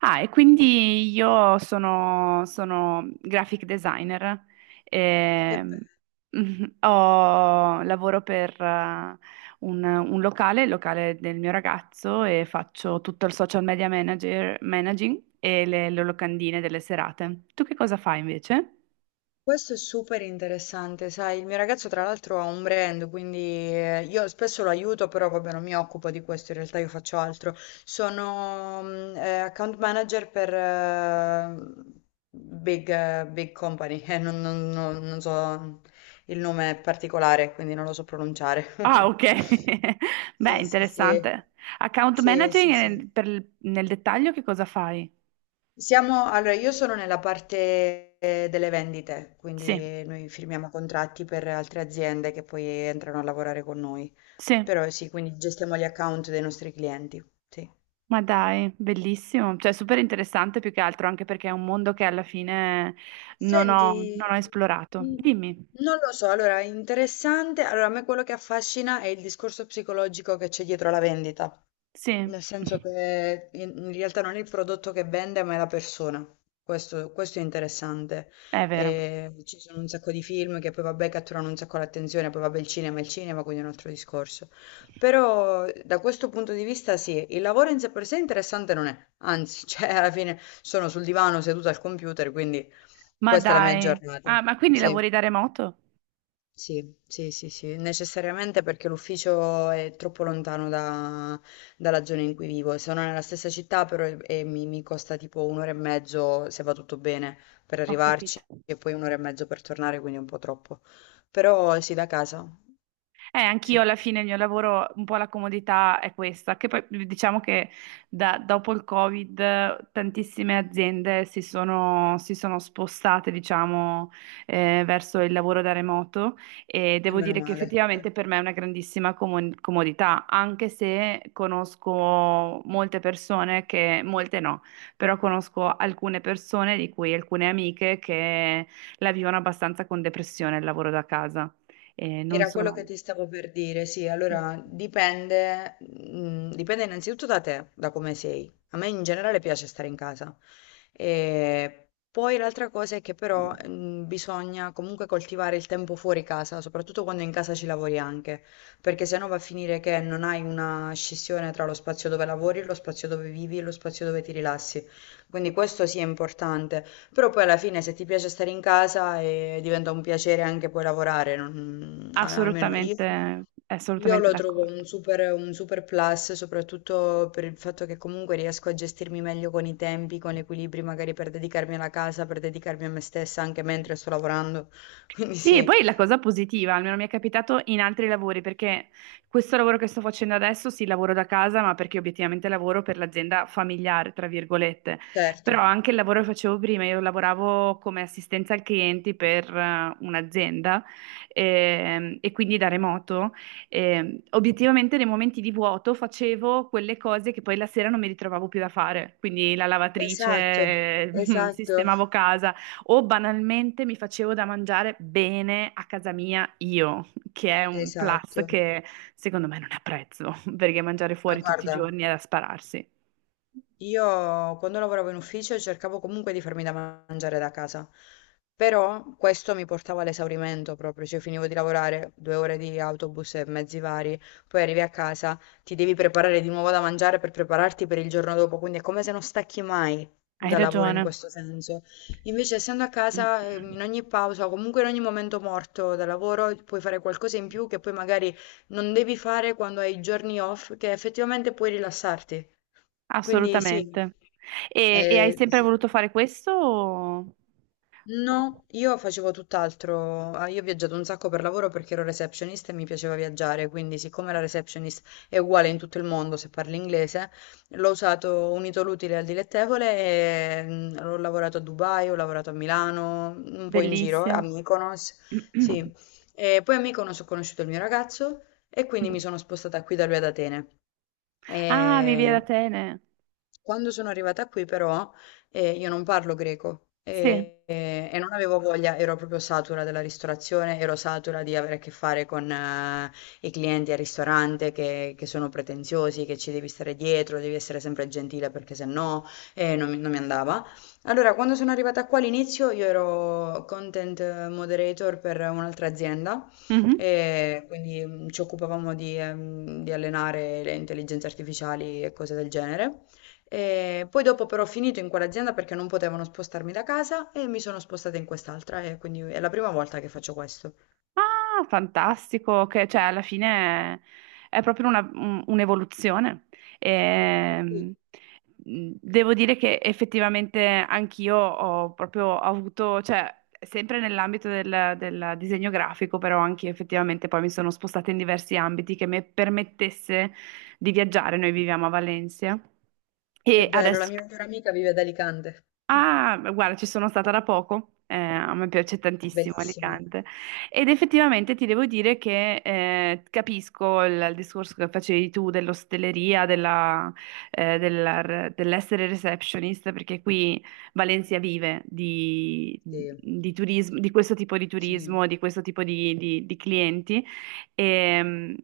Ah, e quindi io sono graphic designer, Che ehm, be- mhm, lavoro per un locale, il locale del mio ragazzo, e faccio tutto il social media manager, managing e le locandine delle serate. Tu che cosa fai invece? Questo è super interessante, sai, il mio ragazzo tra l'altro ha un brand, quindi io spesso lo aiuto, però vabbè non mi occupo di questo, in realtà io faccio altro. Sono account manager per big company, non so il nome particolare, quindi non lo so pronunciare. Ah, ok. Beh, Sì, sì, sì. interessante. Account Sì, managing, sì, sì. Nel dettaglio che cosa fai? Allora io sono nella parte delle vendite, Sì, quindi noi firmiamo contratti per altre aziende che poi entrano a lavorare con noi. sì. Però sì, quindi gestiamo gli account dei nostri clienti. Sì. Ma dai, bellissimo, cioè super interessante più che altro, anche perché è un mondo che alla fine Senti, non ho esplorato. mm, Dimmi, non lo so, allora interessante, allora a me quello che affascina è il discorso psicologico che c'è dietro la vendita. sì, Nel senso che in realtà non è il prodotto che vende, ma è la persona. Questo è interessante. è vero. E ci sono un sacco di film che poi vabbè catturano un sacco l'attenzione, poi vabbè il cinema è il cinema, quindi è un altro discorso. Però da questo punto di vista sì, il lavoro in sé per sé interessante non è. Anzi, cioè alla fine sono sul divano seduta al computer, quindi Ma questa è la mia dai, giornata. ah, ma quindi Sì. lavori da remoto? Sì, sì, sì, sì, necessariamente perché l'ufficio è troppo lontano dalla zona in cui vivo. Sono nella stessa città, però mi costa tipo un'ora e mezzo, se va tutto bene, per Ho arrivarci capito. e poi un'ora e mezzo per tornare, quindi è un po' troppo. Però sì, da casa, sì, Anch'io e alla fine il mio lavoro, un po' la comodità è questa, che poi diciamo che dopo il Covid tantissime aziende si sono spostate, diciamo, verso il lavoro da remoto e devo meno dire che male. effettivamente per me è una grandissima comodità, anche se conosco molte persone che, molte no, però conosco alcune persone, di cui alcune amiche, che la vivono abbastanza con depressione il lavoro da casa. E non Era quello che sono. ti stavo per dire, sì, allora dipende innanzitutto da te, da come sei. A me in generale piace stare in casa. E poi l'altra cosa è che però bisogna comunque coltivare il tempo fuori casa, soprattutto quando in casa ci lavori anche, perché sennò va a finire che non hai una scissione tra lo spazio dove lavori, lo spazio dove vivi e lo spazio dove ti rilassi. Quindi questo sì è importante. Però poi alla fine se ti piace stare in casa diventa un piacere anche poi lavorare, almeno io, Assolutamente, io assolutamente lo trovo d'accordo. Un super plus, soprattutto per il fatto che comunque riesco a gestirmi meglio con i tempi, con gli equilibri, magari per dedicarmi alla casa, per dedicarmi a me stessa anche mentre sto lavorando. Quindi Sì, e sì, poi la cosa positiva, almeno mi è capitato in altri lavori, perché questo lavoro che sto facendo adesso, sì, lavoro da casa, ma perché obiettivamente lavoro per l'azienda familiare, tra virgolette. Però certo. anche il lavoro che facevo prima, io lavoravo come assistenza al clienti per un'azienda e quindi da remoto. Obiettivamente nei momenti di vuoto facevo quelle cose che poi la sera non mi ritrovavo più da fare, quindi la Esatto, lavatrice, esatto, sistemavo casa o banalmente mi facevo da mangiare bene a casa mia io, che è un plus esatto. che secondo me non apprezzo, perché mangiare Ma fuori tutti i guarda. giorni è da spararsi. Io quando lavoravo in ufficio cercavo comunque di farmi da mangiare da casa, però questo mi portava all'esaurimento proprio, cioè finivo di lavorare 2 ore di autobus e mezzi vari, poi arrivi a casa, ti devi preparare di nuovo da mangiare per prepararti per il giorno dopo, quindi è come se non stacchi mai Hai dal lavoro in ragione, questo senso. Invece essendo a casa, in ogni pausa o comunque in ogni momento morto dal lavoro puoi fare qualcosa in più che poi magari non devi fare quando hai i giorni off, che effettivamente puoi rilassarti. Quindi sì, assolutamente. E hai sempre sì. voluto fare questo? No, io facevo tutt'altro. Ah, io ho viaggiato un sacco per lavoro perché ero receptionist e mi piaceva viaggiare, quindi siccome la receptionist è uguale in tutto il mondo se parli inglese, l'ho usato unito l'utile al dilettevole e ho lavorato a Dubai, ho lavorato a Milano, un po' in giro, a Bellissimo. Mykonos, sì. E poi a Mykonos ho conosciuto il mio ragazzo e quindi mi sono spostata qui da lui ad Atene. Ah, vivi ad E... Atene. Quando sono arrivata qui, però, e io non parlo greco Sì. e non avevo voglia, ero proprio satura della ristorazione, ero satura di avere a che fare con i clienti al ristorante che sono pretenziosi, che ci devi stare dietro, devi essere sempre gentile perché se no non mi andava. Allora, quando sono arrivata qua all'inizio, io ero content moderator per un'altra azienda, Mhm. e quindi ci occupavamo di allenare le intelligenze artificiali e cose del genere. E poi dopo però ho finito in quell'azienda perché non potevano spostarmi da casa e mi sono spostata in quest'altra e quindi è la prima volta che faccio questo. Ah, fantastico, che cioè alla fine è proprio un'evoluzione. Ehm, Sì, Devo dire che effettivamente anch'io ho proprio avuto, cioè sempre nell'ambito del disegno grafico, però anche effettivamente poi mi sono spostata in diversi ambiti che mi permettesse di viaggiare. Noi viviamo a Valencia che e bello, la adesso. mia migliore amica vive ad Alicante. Ah, beh, guarda, ci sono stata da poco, a me piace tantissimo Bellissimo. Alicante ed effettivamente ti devo dire che capisco il discorso che facevi tu dell'ostelleria, dell'essere receptionist, perché qui Valencia vive Sì, di turismo, di questo tipo di sì, turismo, di questo tipo di clienti e,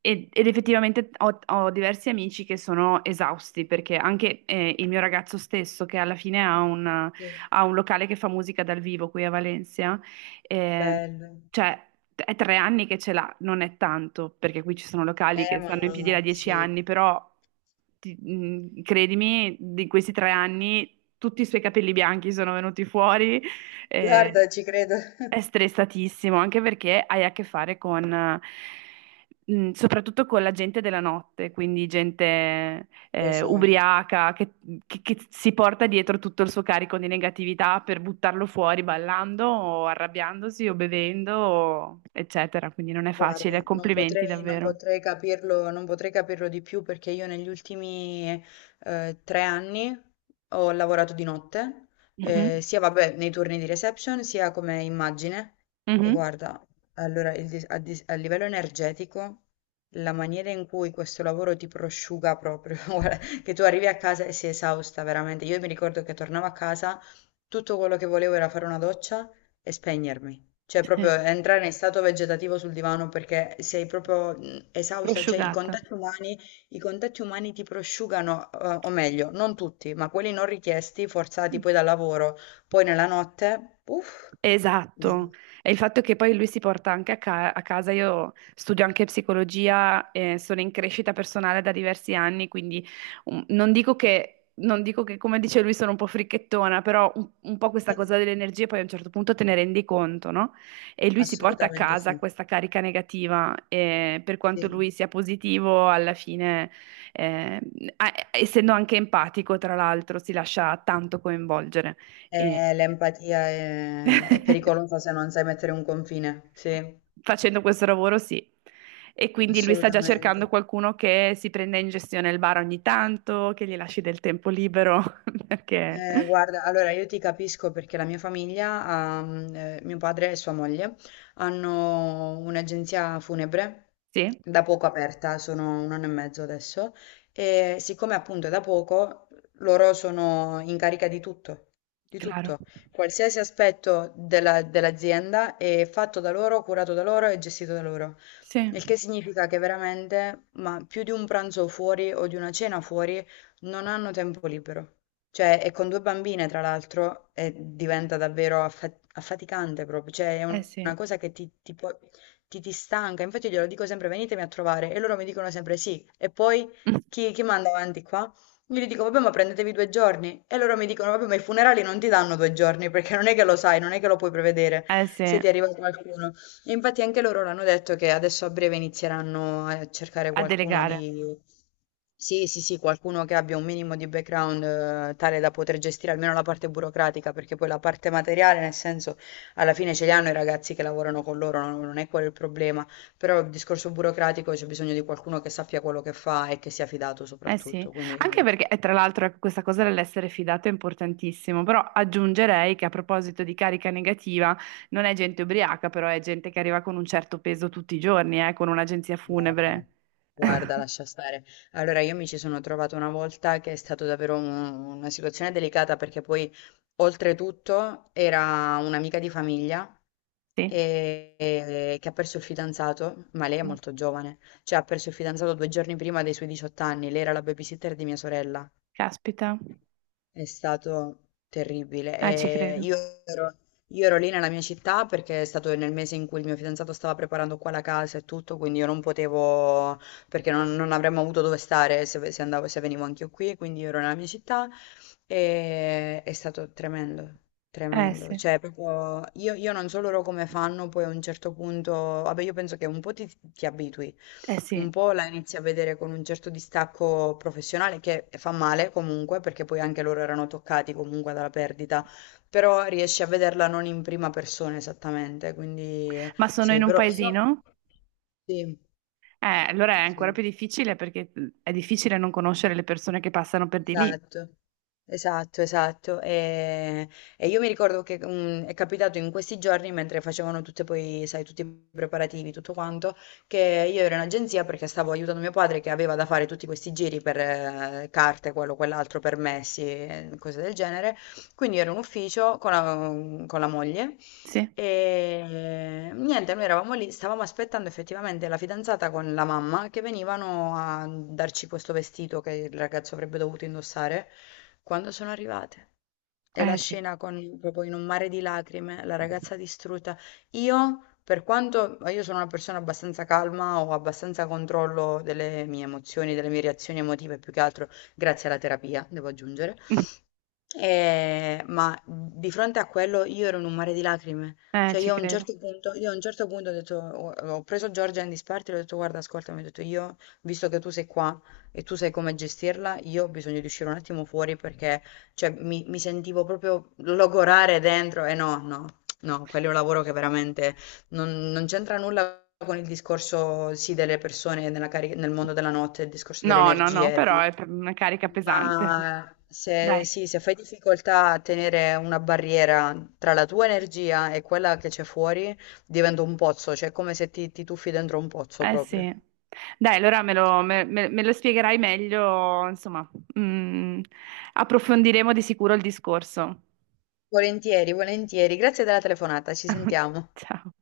ed effettivamente ho diversi amici che sono esausti perché anche il mio ragazzo stesso, che alla fine sì. ha un locale che fa musica dal vivo qui a Valencia, ehm, Bello. cioè è 3 anni che ce l'ha, non è tanto perché qui ci sono locali che Ma stanno in piedi da dieci sì. anni, però credimi, di questi 3 anni tutti i suoi capelli bianchi sono venuti fuori. eh, Guarda, ci credo. è stressatissimo, anche perché hai a che fare con, soprattutto con la gente della notte, quindi gente Lo so. ubriaca che si porta dietro tutto il suo carico di negatività per buttarlo fuori ballando o arrabbiandosi o bevendo, o eccetera. Quindi non è facile. Guarda, non Complimenti potrei, non davvero. potrei capirlo, non potrei capirlo di più perché io negli ultimi 3 anni ho lavorato di notte, Mhm, sia vabbè, nei turni di reception, sia come immagine. E mhm. guarda, allora il dis- a, dis- a livello energetico, la maniera in cui questo lavoro ti prosciuga proprio, guarda, che tu arrivi a casa e sei esausta veramente. Io mi ricordo che tornavo a casa, tutto quello che volevo era fare una doccia e spegnermi. Cioè proprio Sì, entrare in stato vegetativo sul divano perché sei proprio esausta, cioè prosciugata. I contatti umani ti prosciugano, o meglio, non tutti, ma quelli non richiesti, forzati poi dal lavoro, poi nella notte, uff, dis- Esatto, e il fatto che poi lui si porta anche a casa, io studio anche psicologia, sono in crescita personale da diversi anni, quindi non dico che, come dice lui, sono un po' fricchettona, però un po' questa cosa delle energie poi a un certo punto te ne rendi conto, no? E lui si porta a assolutamente casa sì. questa carica negativa, e per quanto Sì. lui sia positivo, alla fine, eh, essendo anche empatico, tra l'altro, si lascia tanto coinvolgere. E... L'empatia è pericolosa se non sai mettere un confine, sì, Facendo questo lavoro, sì. E quindi lui sta già assolutamente. cercando qualcuno che si prenda in gestione il bar ogni tanto, che gli lasci del tempo libero, perché Guarda, allora io ti capisco perché la mia famiglia, mio padre e sua moglie, hanno un'agenzia funebre sì, da poco aperta, sono un anno e mezzo adesso, e siccome appunto è da poco, loro sono in carica di tutto, di claro. tutto. Qualsiasi aspetto dell'azienda è fatto da loro, curato da loro e gestito da loro. Sì, Il che significa che veramente, ma più di un pranzo fuori o di una cena fuori, non hanno tempo libero. Cioè, e con 2 bambine tra l'altro, e diventa davvero affaticante proprio, cioè è eh un una sì. cosa che ti può ti stanca, infatti io glielo dico sempre: "Venitemi a trovare" e loro mi dicono sempre: "Sì" e poi chi manda avanti qua? Io gli dico: "Vabbè, ma prendetevi 2 giorni" e loro mi dicono: "Vabbè, ma i funerali non ti danno 2 giorni, perché non è che lo sai, non è che lo puoi prevedere Eh sì, se a ti arriva qualcuno". E infatti anche loro l'hanno detto che adesso a breve inizieranno a cercare qualcuno delegare. di... Sì, sì, sì, qualcuno che abbia un minimo di background tale da poter gestire almeno la parte burocratica, perché poi la parte materiale, nel senso, alla fine ce li hanno i ragazzi che lavorano con loro, non, non è quello il problema, però il discorso burocratico c'è bisogno di qualcuno che sappia quello che fa e che sia fidato Eh sì, soprattutto, anche quindi perché tra l'altro ecco, questa cosa dell'essere fidato è importantissimo, però aggiungerei che a proposito di carica negativa, non è gente ubriaca, però è gente che arriva con un certo peso tutti i giorni, con un'agenzia guarda, funebre. guarda, lascia stare. Allora, io mi ci sono trovata una volta che è stata davvero una situazione delicata perché poi, oltretutto, era un'amica di famiglia Sì. Che ha perso il fidanzato, ma lei è molto giovane, cioè ha perso il fidanzato 2 giorni prima dei suoi 18 anni, lei era la babysitter di mia sorella. Caspita, È stato terribile. Ci E credo. Ero, io ero lì nella mia città perché è stato nel mese in cui il mio fidanzato stava preparando qua la casa e tutto, quindi io non potevo, perché non avremmo avuto dove stare se, se andavo, se venivo anche io qui, quindi io ero nella mia città e è stato tremendo. Eh Tremendo, sì, cioè proprio io non so loro come fanno, poi a un certo punto, vabbè io penso che un po' ti abitui, eh un sì. po' la inizi a vedere con un certo distacco professionale che fa male comunque, perché poi anche loro erano toccati comunque dalla perdita, però riesci a vederla non in prima persona esattamente, quindi Ma sono in sì, un però io... paesino? Sì, Allora è ancora sì. più difficile perché è difficile non conoscere le persone che passano per di lì. Esatto, esatto, esatto. E io mi ricordo che è capitato in questi giorni, mentre facevano tutte poi, sai, tutti i preparativi, tutto quanto, che io ero in agenzia perché stavo aiutando mio padre che aveva da fare tutti questi giri per carte, quello, quell'altro, permessi, e cose del genere. Quindi ero in ufficio con la moglie. Sì, E niente, noi eravamo lì, stavamo aspettando effettivamente la fidanzata con la mamma che venivano a darci questo vestito che il ragazzo avrebbe dovuto indossare quando sono arrivate. E la eh sì, scena con proprio in un mare di lacrime, la ragazza distrutta. Io, per quanto io sono una persona abbastanza calma, ho abbastanza controllo delle mie emozioni, delle mie reazioni emotive, più che altro grazie alla terapia, devo aggiungere. Ma di fronte a quello io ero in un mare di lacrime. Cioè ci io a un credo. certo punto, io a un certo punto ho detto, ho preso Giorgia in disparte e le ho detto guarda, ascoltami, ho detto io, visto che tu sei qua e tu sai come gestirla, io ho bisogno di uscire un attimo fuori perché cioè, mi sentivo proprio logorare dentro e no, no, no, quello è un lavoro che veramente non c'entra nulla con il discorso sì delle persone nella nel mondo della notte, il discorso delle No, no, no, energie. però una carica pesante. Ma se, Dai, sì, se fai difficoltà a tenere una barriera tra la tua energia e quella che c'è fuori, diventa un pozzo, cioè è come se ti tuffi dentro un pozzo eh proprio. sì. Dai, allora me lo spiegherai meglio, insomma, Mm, approfondiremo di sicuro il discorso. Volentieri, volentieri. Grazie della telefonata, ci sentiamo. Ciao.